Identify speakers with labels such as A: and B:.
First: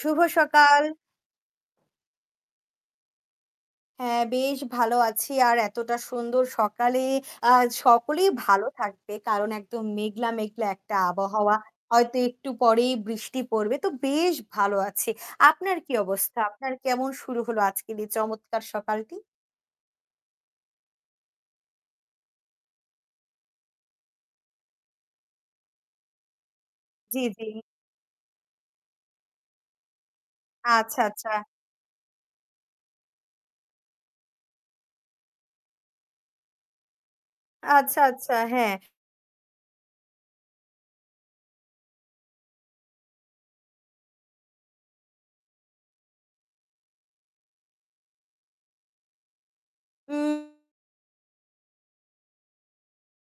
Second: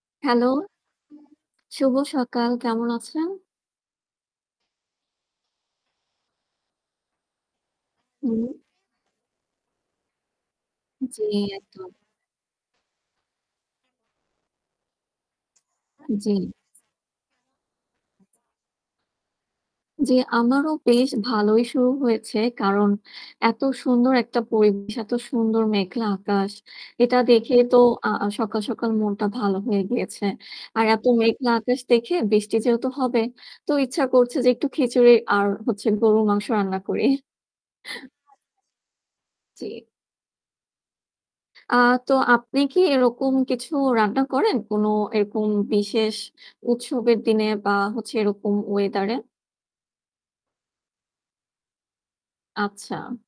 A: শুভ
B: hello.
A: সকাল।
B: শুভ সকাল, কেমন আছেন?
A: হ্যাঁ বেশ ভালো আছি আর এতটা সুন্দর সকালে আ সকলেই
B: হুম।
A: ভালো থাকবে কারণ একদম মেঘলা, মেঘলা একটা
B: জ্বি,
A: আবহাওয়া
B: একদম।
A: হয়তো একটু পরেই বৃষ্টি পড়বে তো বেশ ভালো আছি। আপনার কি
B: জ্বি।
A: অবস্থা আপনার কেমন শুরু হল আজকে দিয়ে চমৎকার সকালটি?
B: জ্বি, আমারও বেশ ভালোই শুরু হয়েছে। কারণ এত সুন্দর একটা পরিবেশ এত সুন্দর মেঘলা আকাশ। এটা
A: জ্বী জ্বী।
B: দেখে তো সকাল সকাল মনটা ভালো হয়ে গিয়েছে। আর
A: আচ্ছা
B: এত
A: আচ্ছা।
B: মেঘলা আকাশ দেখে বৃষ্টি যেহেতু হবে তো ইচ্ছা করছে যে একটু খিচুড়ি আর হচ্ছে গরুর মাংস রান্না করি।
A: আচ্ছা আচ্ছা, হ্যাঁ।
B: জ্বি। আ তো আপনি কি এরকম কিছু রান্না করেন? কোন এরকম বিশেষ উৎসবের দিনে বা হচ্ছে এরকম weather এ?
A: উম।
B: আচ্ছা।